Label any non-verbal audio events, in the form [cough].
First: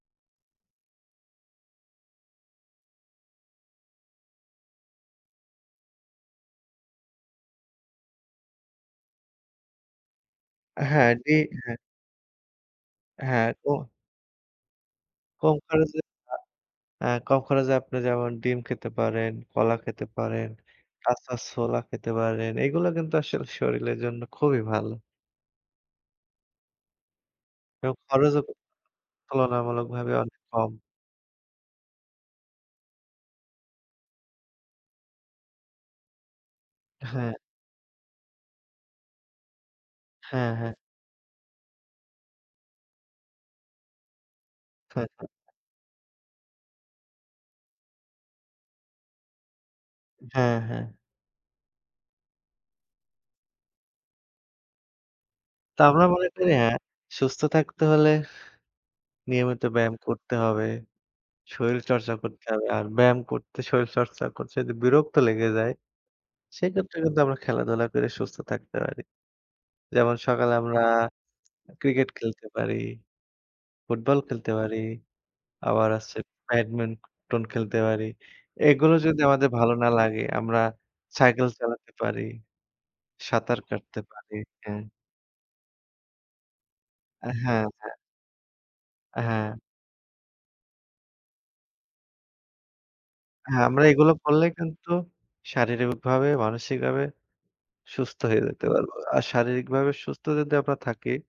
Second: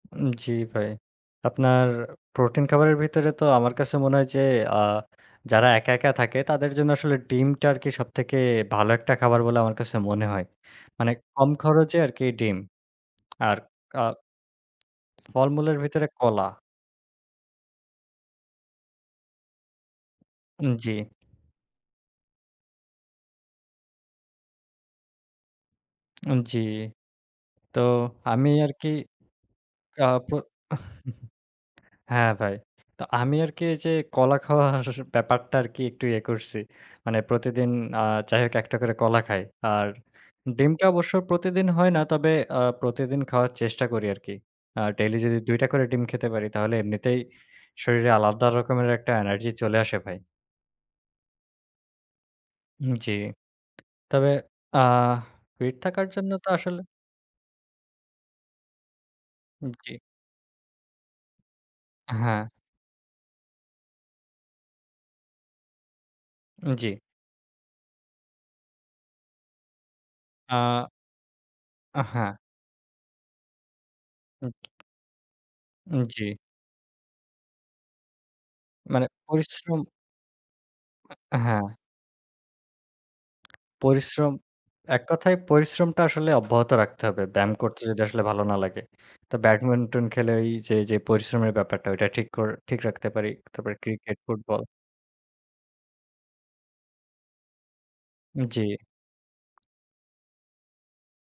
জ্বি ভাই। আপনার প্রোটিন খাবারের ভিতরে তো আমার কাছে মনে হয় যে, আ যারা একা, একা থাকে তাদের জন্য আসলে ডিমটা আরকি সবথেকে ভালো একটা খাবার বলে আমার কাছে মনে হয়। মানে হ্যাঁ, জ্বী, কম হ্যাঁ। খরচে আরকি ডিম। হ্যাঁ আর, ক [clicks tongue] অ কম ফলমূলের খরচে ভিতরে ভাত। কলা। এ্যাঁ কম খরচে আপনি যেমন ডিম খেতে পারেন, কলা খেতে পারেন, জি। কাঁচা ছোলা খেতে পারেন। এগুলো কিন্তু আসলে শরীরের জন্য খুবই ভালো। জ্বি। তো এবং খরচও আমি আরকি আ তুলনামূলকভাবে পো অনেক কম। [chuckles] হ্যাঁ ভাই। তো আমি আরকি এই যে, কলা খাওয়ার ব্যাপারটা আরকি একটু ইয়ে করছি। মানে হ্যাঁ। প্রতিদিন এ্যাঁ যাই হোক একটা করে কলা খাই। আর হ্যাঁ, হ্যাঁ। ডিমটা অবশ্য প্রতিদিন হয় না। তবে এ্যাঁ প্রতিদিন খাওয়ার চেষ্টা করি আরকি। আর হ্যাঁ, ডেইলি হ্যাঁ। যদি দুইটা করে ডিম খেতে পারি তাহলে এমনিতেই, শরীরে আলাদা রকমের একটা এনার্জি চলে আসে ভাই। হ্যাঁ, হ্যাঁ। জ্বী। তবে এ্যাঁ ফিট তা আমরা থাকার মনে জন্য তো করি হ্যাঁ, আসলে সুস্থ থাকতে হলে নিয়মিত জ্বী। ব্যায়াম করতে হবে, শরীর চর্চা করতে হ্যাঁ। হবে। আর ব্যায়াম করতে, শরীর চর্চা করতে, যদি বিরক্ত লেগে যায় জ্বি। সেক্ষেত্রে, কিন্তু আমরা খেলাধুলা করে সুস্থ থাকতে পারি। যেমন সকালে আমরা, আ আ ক্রিকেট হ্যাঁ। খেলতে পারি, ফুটবল খেলতে হুম। পারি। আবার হচ্ছে জ্বী। ব্যাডমিন্টন খেলতে পারি। এগুলো মানে যদি আমাদের ভালো পরিশ্রম। না লাগে, আমরা সাইকেল হ্যাঁ। চালাতে পারি, সাঁতার কাটতে পরিশ্রম, পারি। হ্যাঁ। এক কথায় পরিশ্রমটা আসলে অব্যাহত রাখতে হবে। হ্যাঁ, ব্যায়াম করতে হ্যাঁ। যদি আসলে ভালো না লাগে। তো হ্যাঁ। ব্যাডমিন্টন খেলে ওই যে, যে পরিশ্রমের ব্যাপারটা ওইটা ঠিক কর ঠিক রাখতে পারি। হ্যাঁ, তারপরে আমরা এগুলো ক্রিকেট, করলে ফুটবল। কিন্তু, শারীরিকভাবে, মানসিকভাবে সুস্থ হয়ে যেতে জ্বী। পারবো। আর শারীরিকভাবে সুস্থ যদি আমরা থাকি।